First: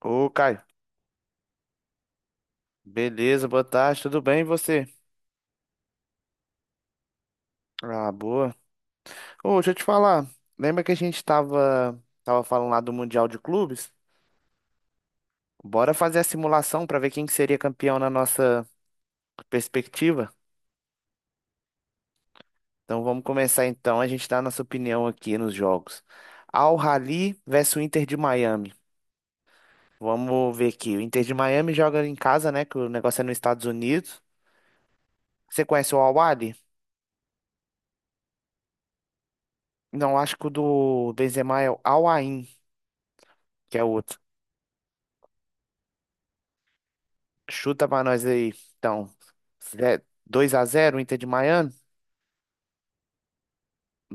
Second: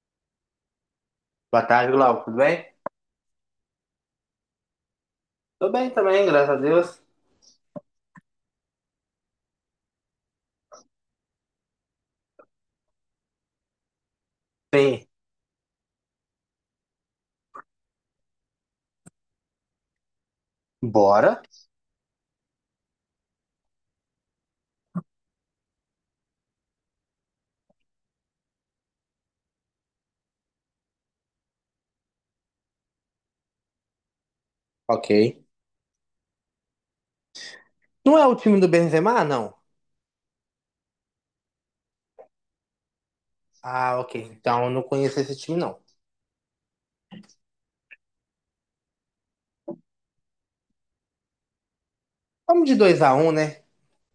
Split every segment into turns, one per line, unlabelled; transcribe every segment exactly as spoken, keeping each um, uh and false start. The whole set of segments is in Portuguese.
Ô, Caio.
Boa tarde, Glauco. Tudo bem?
Beleza, boa tarde, tudo bem e você?
Tô bem também, graças a Deus.
Ah, boa. Ô, deixa eu te falar. Lembra que a gente tava, tava falando lá do Mundial de Clubes?
Sim,
Bora fazer a simulação pra ver quem que seria campeão na nossa perspectiva?
bora.
Então vamos começar então, a gente dá a nossa opinião aqui nos jogos. Al Ahly versus o Inter de Miami. Vamos ver aqui. O Inter de Miami joga em casa, né? Que o negócio é nos Estados Unidos.
Ok.
Você conhece o Al Ahly?
Não é o time do Benzema, não?
Não, acho que o do Benzema é o Al Ain, que é
Ah, ok.
outro.
Então eu não conheço esse time, não.
Chuta pra nós aí. Então, dois a zero Inter de Miami?
Vamos de dois a um, né?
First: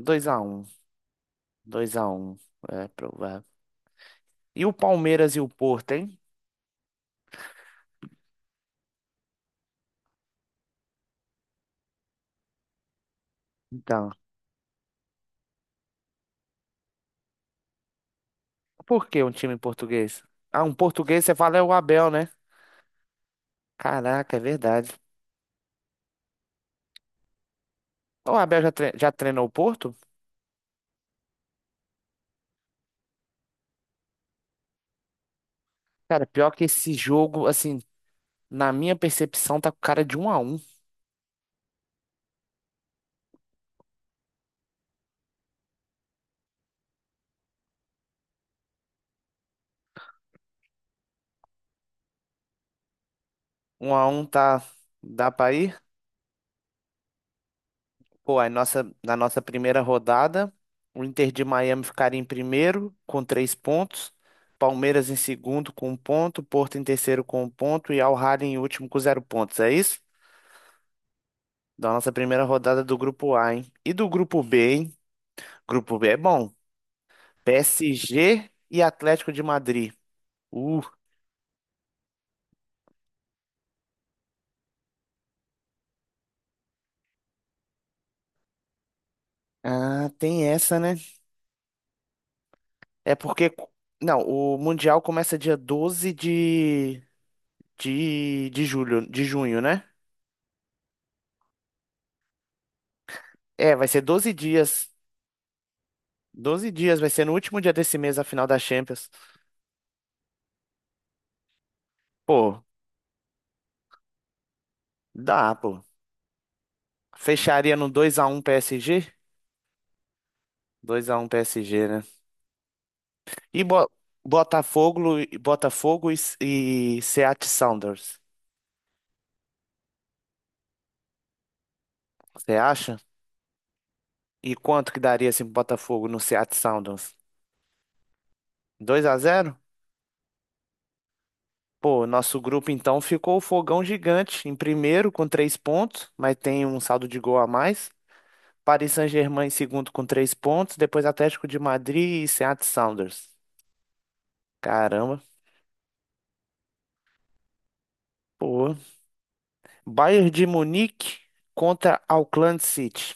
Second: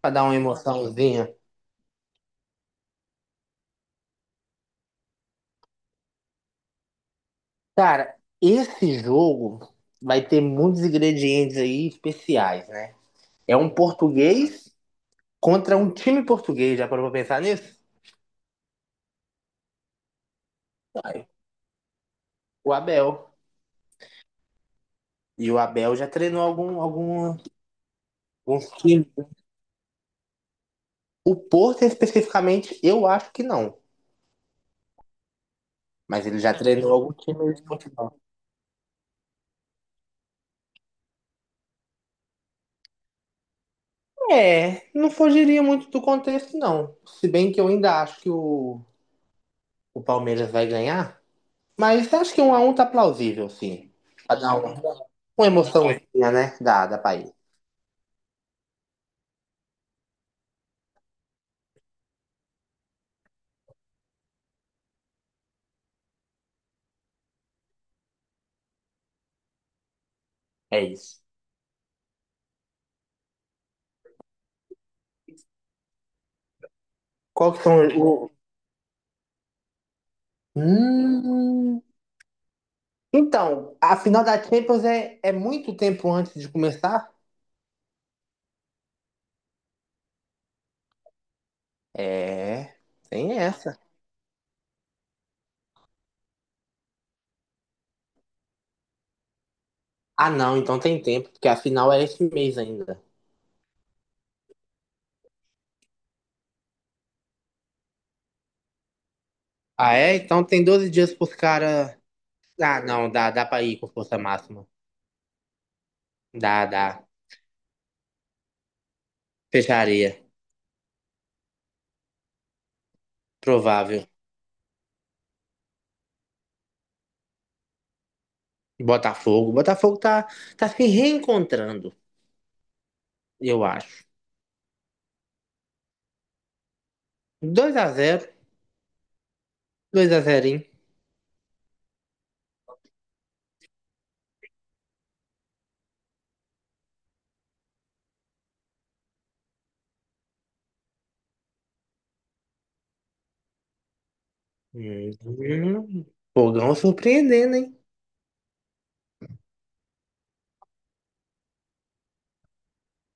Pra dar uma
a um.
emoçãozinha.
dois a um. É provável. E o Palmeiras e o Porto, hein?
Cara, esse jogo vai ter muitos ingredientes aí especiais, né? É um
Então,
português contra um time português. Já parou pra pensar nisso?
por que um time português? Ah, um português,
Vai.
você fala é o Abel, né?
O Abel.
Caraca, é verdade.
E o Abel já treinou algum, algum,
O Abel
alguns
já, tre-
times.
já treinou o Porto?
O Porto, especificamente, eu acho que não.
Cara,
Mas ele
pior
já
que esse
treinou algum
jogo,
time de
assim,
Portugal.
na minha percepção, tá com cara de um a um.
É, não fugiria muito do contexto, não. Se bem que eu ainda acho que o, o Palmeiras vai ganhar. Mas acho que um a um tá plausível, sim.
um a um
Pra dar
tá.
uma,
Dá
uma
pra ir?
emoçãozinha, né? Da, da país.
Pô, aí nossa, na nossa primeira rodada, o Inter de Miami ficaria em primeiro com três pontos, Palmeiras em segundo com um ponto, Porto em terceiro com um ponto e Al Ahly em último com zero pontos. É isso?
É isso.
Da nossa primeira rodada do grupo A, hein? E do grupo B, hein? Grupo B é bom.
Qual que são o.
P S G e Atlético de Madrid. Uh,
Hum... Então, a final da Champions é, é muito tempo antes de começar?
ah, tem essa, né?
É,
É
tem
porque.
essa.
Não, o Mundial começa dia doze de, de, de julho, de junho, né?
Ah, não, então tem tempo, porque a final é esse mês ainda.
É, vai ser doze dias. Doze dias, vai ser no último dia desse mês a final da Champions.
Ah, é? Então tem doze dias pros caras.
Pô,
Ah, não, dá, dá pra ir com força máxima.
dá, pô.
Dá, dá.
Fecharia no dois a um P S G?
Fecharia.
dois a um P S G, né? E Bo-
Provável.
Botafogo, Botafogo e, e Seattle Sounders.
Botafogo. Botafogo tá, tá se reencontrando,
Você acha?
eu acho.
E quanto que daria esse Botafogo no Seattle Sounders?
Dois a zero,
Dois a zero.
dois a zero, hein?
Pô, nosso grupo então ficou o Fogão Gigante em primeiro com três pontos, mas tem um saldo de gol a mais. Paris Saint-Germain em segundo com três pontos, depois Atlético de Madrid e Seattle Sounders. Caramba.
Hum, Fogão surpreendendo, hein?
Pô, Bayern de Munique contra Auckland City.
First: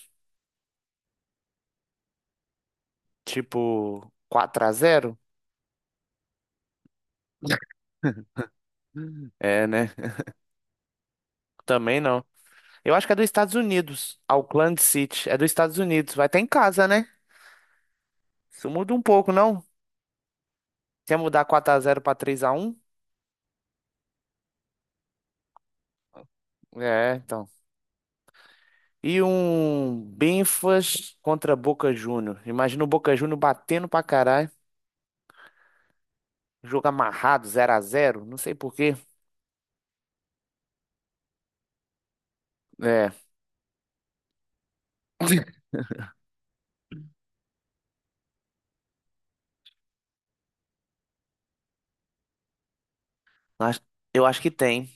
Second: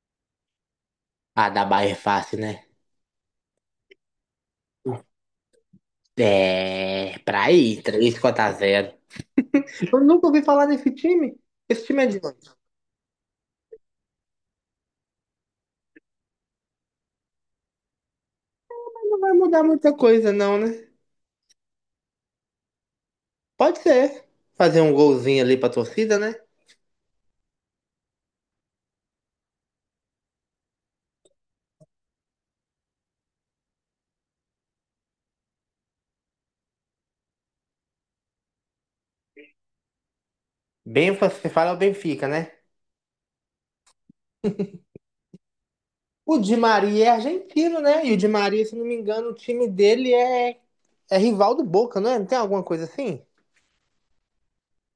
Ah, da Bahia é fácil, né?
Tipo, quatro a zero.
É, pra ir, três quatro a zero.
É, né?
Eu nunca ouvi falar nesse time. Esse
Também
time é de
não.
onde?
Eu acho que é dos Estados Unidos. Auckland City. É dos Estados Unidos. Vai estar em casa, né? Isso muda um
Não
pouco,
vai
não?
mudar muita coisa, não, né?
Se ia mudar quatro a zero pra três a um?
Pode ser. Fazer um golzinho ali pra torcida, né?
É, então. E um Benfas contra Boca Júnior. Imagina o Boca Júnior batendo pra caralho. Jogo amarrado, zero a zero. Não sei por quê.
Bem, você fala é o Benfica, né?
É.
O Di Maria é argentino, né? E o Di Maria, se não me engano, o time dele é, é rival do Boca, não é? Não tem alguma coisa assim?
Acho- Eu acho que tem.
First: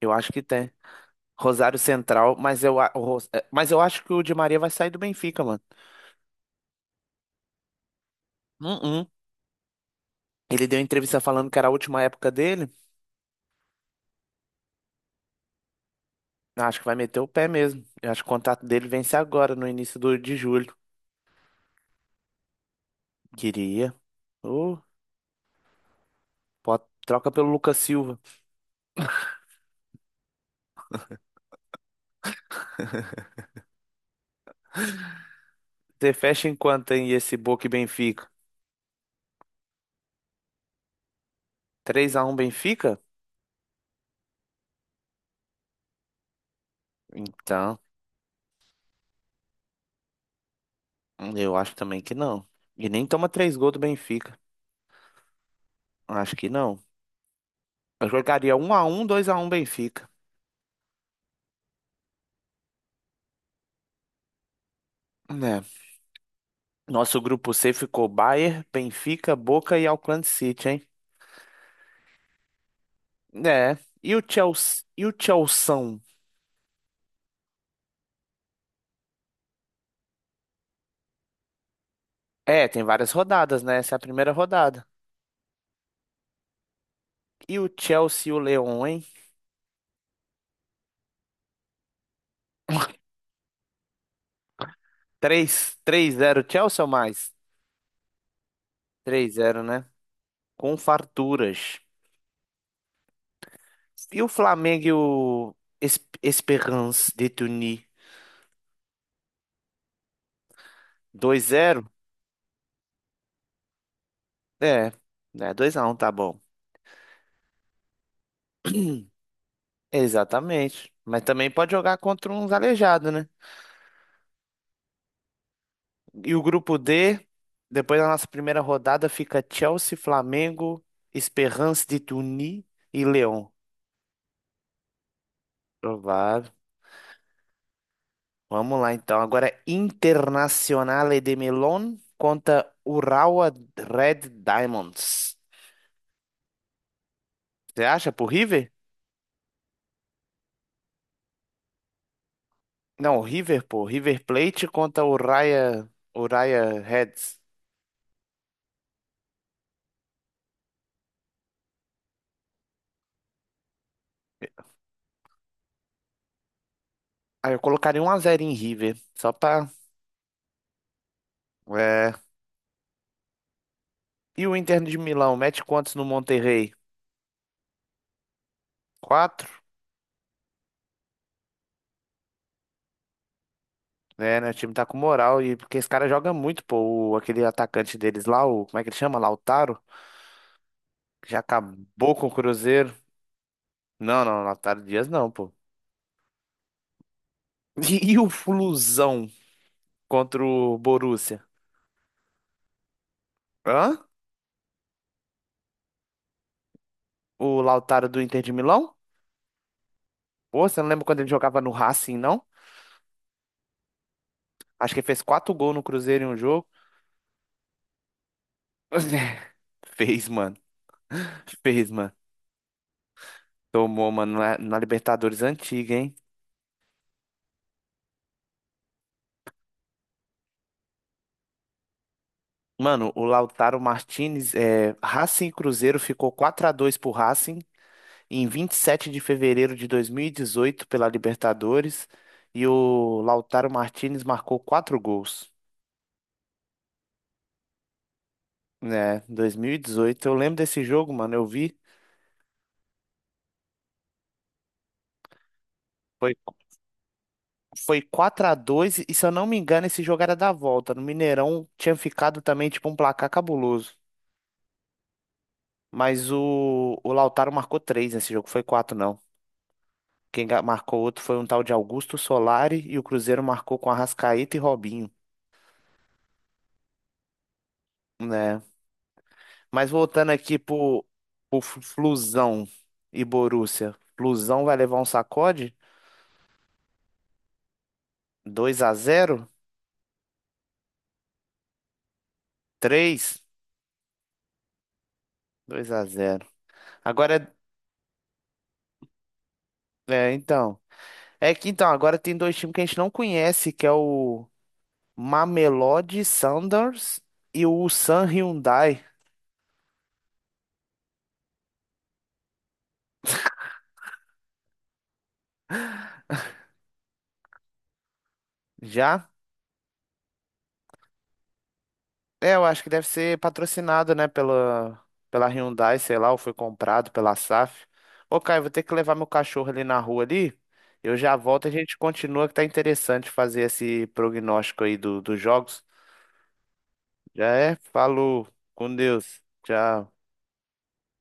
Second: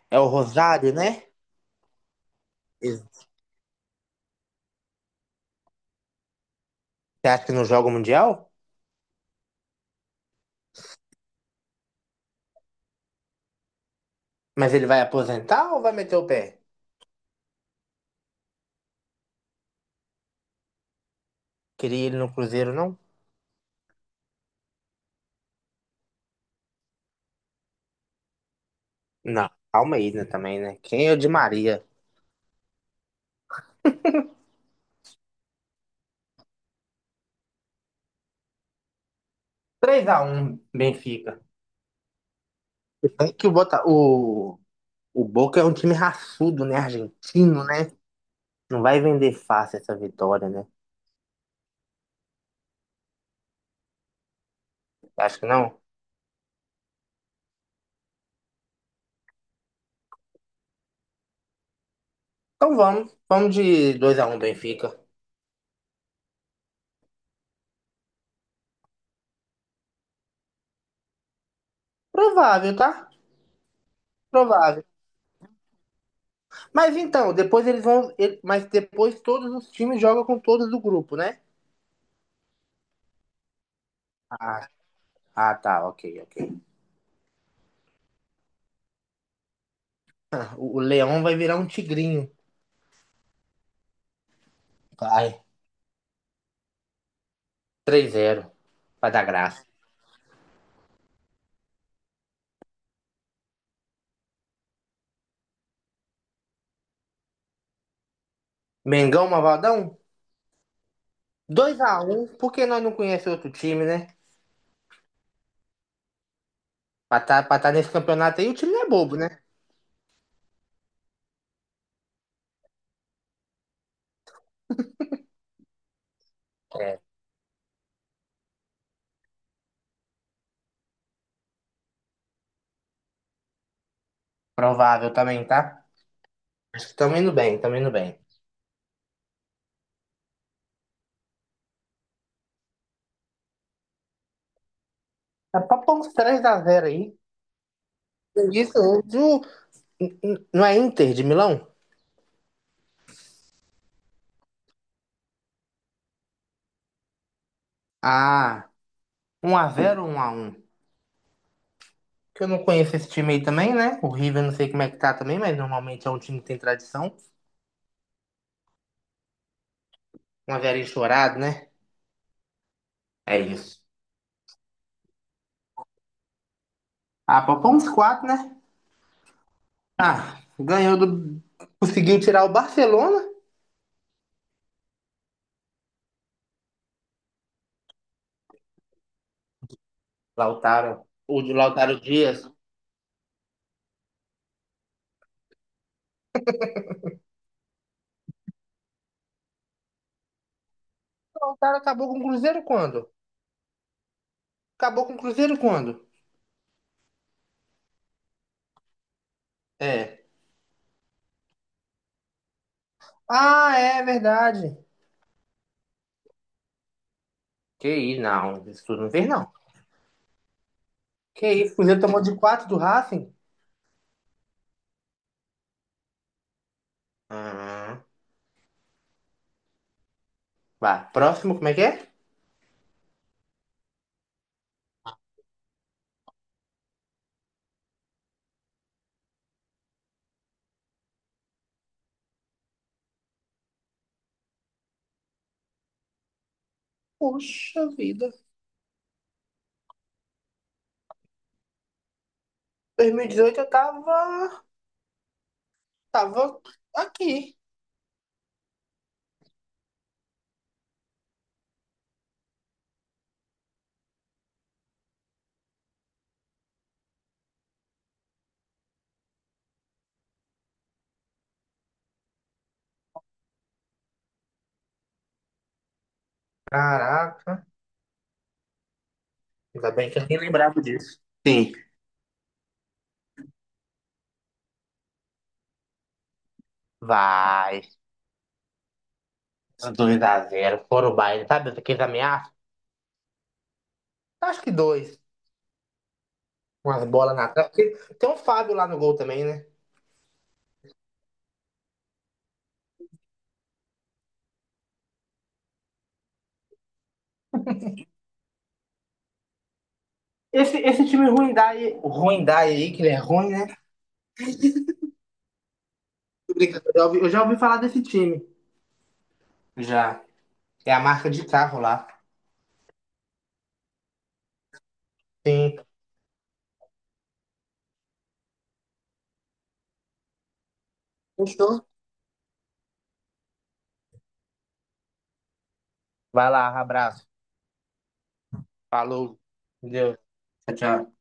Eu
É o
acho que tem.
Rosário, né?
Rosário Central, mas eu,
E
a- o
você
Ros- eh, mas eu acho que o Di Maria vai sair do Benfica, mano.
acha que não joga o Mundial?
Hum, hum. Ele deu entrevista falando que era a última época dele.
Mas ele vai aposentar ou vai meter o pé?
Eu acho que vai meter o pé mesmo. Eu acho que o contrato dele vence agora, no início do, de julho.
Queria ele no Cruzeiro, não?
Queria. Ô, pode- troca pelo Lucas Silva.
Não, calma aí, né, também, né? Quem é o Di Maria?
Você fecha em quanto, hein, esse Boca e Benfica?
Três a um. Benfica.
Três a um Benfica?
É que o, Bota... o... o Boca é um time raçudo, né? Argentino,
Então,
né? Não vai vender fácil essa vitória, né?
eu acho também que não. E nem toma três gols do Benfica.
Acho que não.
Acho que não. Eu jogaria um a um, dois a um Benfica.
Então vamos. Vamos de dois a um Benfica.
Né? Nosso grupo C ficou Bayern, Benfica, Boca e Auckland City, hein?
Provável, tá?
É. E o Chelsea,
Provável.
e o Chelsea?
Mas então, depois eles vão. Ele- mas depois todos os times jogam com todos do grupo, né?
É, tem várias rodadas, né? Essa é a primeira
Ah,
rodada.
ah tá, ok, ok.
E o Chelsea e o Leão, hein?
O, o Leão vai virar um tigrinho. Vai.
Três, três zero, Chelsea ou mais?
Três a zero. Vai dar
Três zero,
graça.
né? Com farturas. E o Flamengo e o Es- Esperance de Tunis?
Mengão, Mavaldão?
Dois
Dois
zero?
a um, porque nós não conhecemos outro time, né?
É, né? Dois a um, tá bom.
Pra tá, pra tá nesse campeonato aí, o time não é bobo, né?
Exatamente. Mas também pode jogar contra uns aleijados, né? E o grupo
É,
D, depois da nossa primeira rodada, fica Chelsea, Flamengo, Esperance de Tunis e Lyon.
provável também, tá?
Provável.
Acho que tamo indo bem, tamo indo bem.
Vamos lá então. Agora Internazionale de Melon contra Urawa Red Diamonds.
Tá pra pôr uns três a zero aí.
Você acha pro River?
Isso, hoje o- n- n- não é Inter de Milão?
Não, River, pô. River Plate contra Urawa Urawa Reds.
Ah, um a zero ou um a um? Que eu não conheço esse time aí também, né? O River não sei como é que tá também, mas normalmente é um time que tem tradição.
Ah, eu colocaria um a zero em River, só pra.
Um a zero enchorado, né?
É.
É isso.
E o Inter de Milão, mete quantos no Monterrey?
Ah, poupou quatro, né?
Quatro?
Ah, ganhou do. Conseguiu tirar o Barcelona.
É, né? O time tá com moral e porque esse cara joga muito, pô. O- aquele atacante deles lá, o, como é que ele chama? Lautaro,
Lautaro.
que já
O de Lautaro
acabou com o
Dias. O
Cruzeiro. Não, não, Lautaro Dias não, pô. E, e o Flusão contra o Borussia?
Lautaro acabou com o Cruzeiro quando?
Hã?
Acabou com o Cruzeiro quando?
O Lautaro do Inter de Milão?
É.
Pô, você não lembra quando ele jogava no Racing, não?
Ah, é verdade.
Acho que ele fez quatro gols no Cruzeiro em um jogo.
Que isso, não. Isso tudo não fez, não.
Fez, mano.
Que isso, o
Fez,
Cruzeiro
mano.
tomou de quatro do Racing?
Tomou, mano, na, na Libertadores antiga, hein?
Ah, vai. Próximo, como é que é?
Mano, o Lautaro Martinez, é, Racing e Cruzeiro ficou quatro a dois pro Racing em vinte e sete de fevereiro de dois mil e dezoito pela Libertadores e o Lautaro Martinez marcou quatro gols,
Poxa vida.
né? Dois mil e dezoito. Eu lembro desse jogo, mano, eu vi.
dois mil e dezoito eu tava,
Foi,
tava aqui.
foi quatro a dois e se eu não me engano esse jogo era da volta. No Mineirão tinha ficado também tipo um placar cabuloso. Mas o, o Lautaro marcou três nesse jogo, foi quatro não. Quem ga- marcou outro foi um tal de Augusto Solari e o Cruzeiro marcou com Arrascaeta e Robinho,
Caraca,
né? Mas
ainda bem que eu
voltando
nem
aqui
lembrava
pro,
disso.
pro
Sim,
Flu- Flusão e Borussia. Flusão vai levar um sacode?
vai.
Dois a zero,
Dois a zero, foram o baile, sabe? Aqueles ameaças?
três,
Acho que dois.
dois a zero.
Umas bolas na
Agora
trave. Porque tem um Fábio lá no gol também, né?
é, é, então, é que então agora tem dois times que a gente não conhece, que é o Mamelodi Sundowns e o Ulsan Hyundai.
Esse, esse time ruim Dai, ruim Dai aí, que ele é ruim, né? Tô brincando. Eu já, ouvi, eu já ouvi falar desse time.
Já?
Já. É a marca de carro lá.
É, eu acho que deve ser patrocinado, né, pela, pela
Sim.
Hyundai, sei lá, ou foi comprado pela safe. Ô, Caio, vou ter que levar meu cachorro ali na rua ali. Eu já volto e a
Fechou?
gente continua, que tá interessante fazer esse prognóstico aí do, dos jogos.
Vai lá, abraço.
Já é? Falou, com
Falou.
Deus. Tchau.
Deus. Tchau, tchau.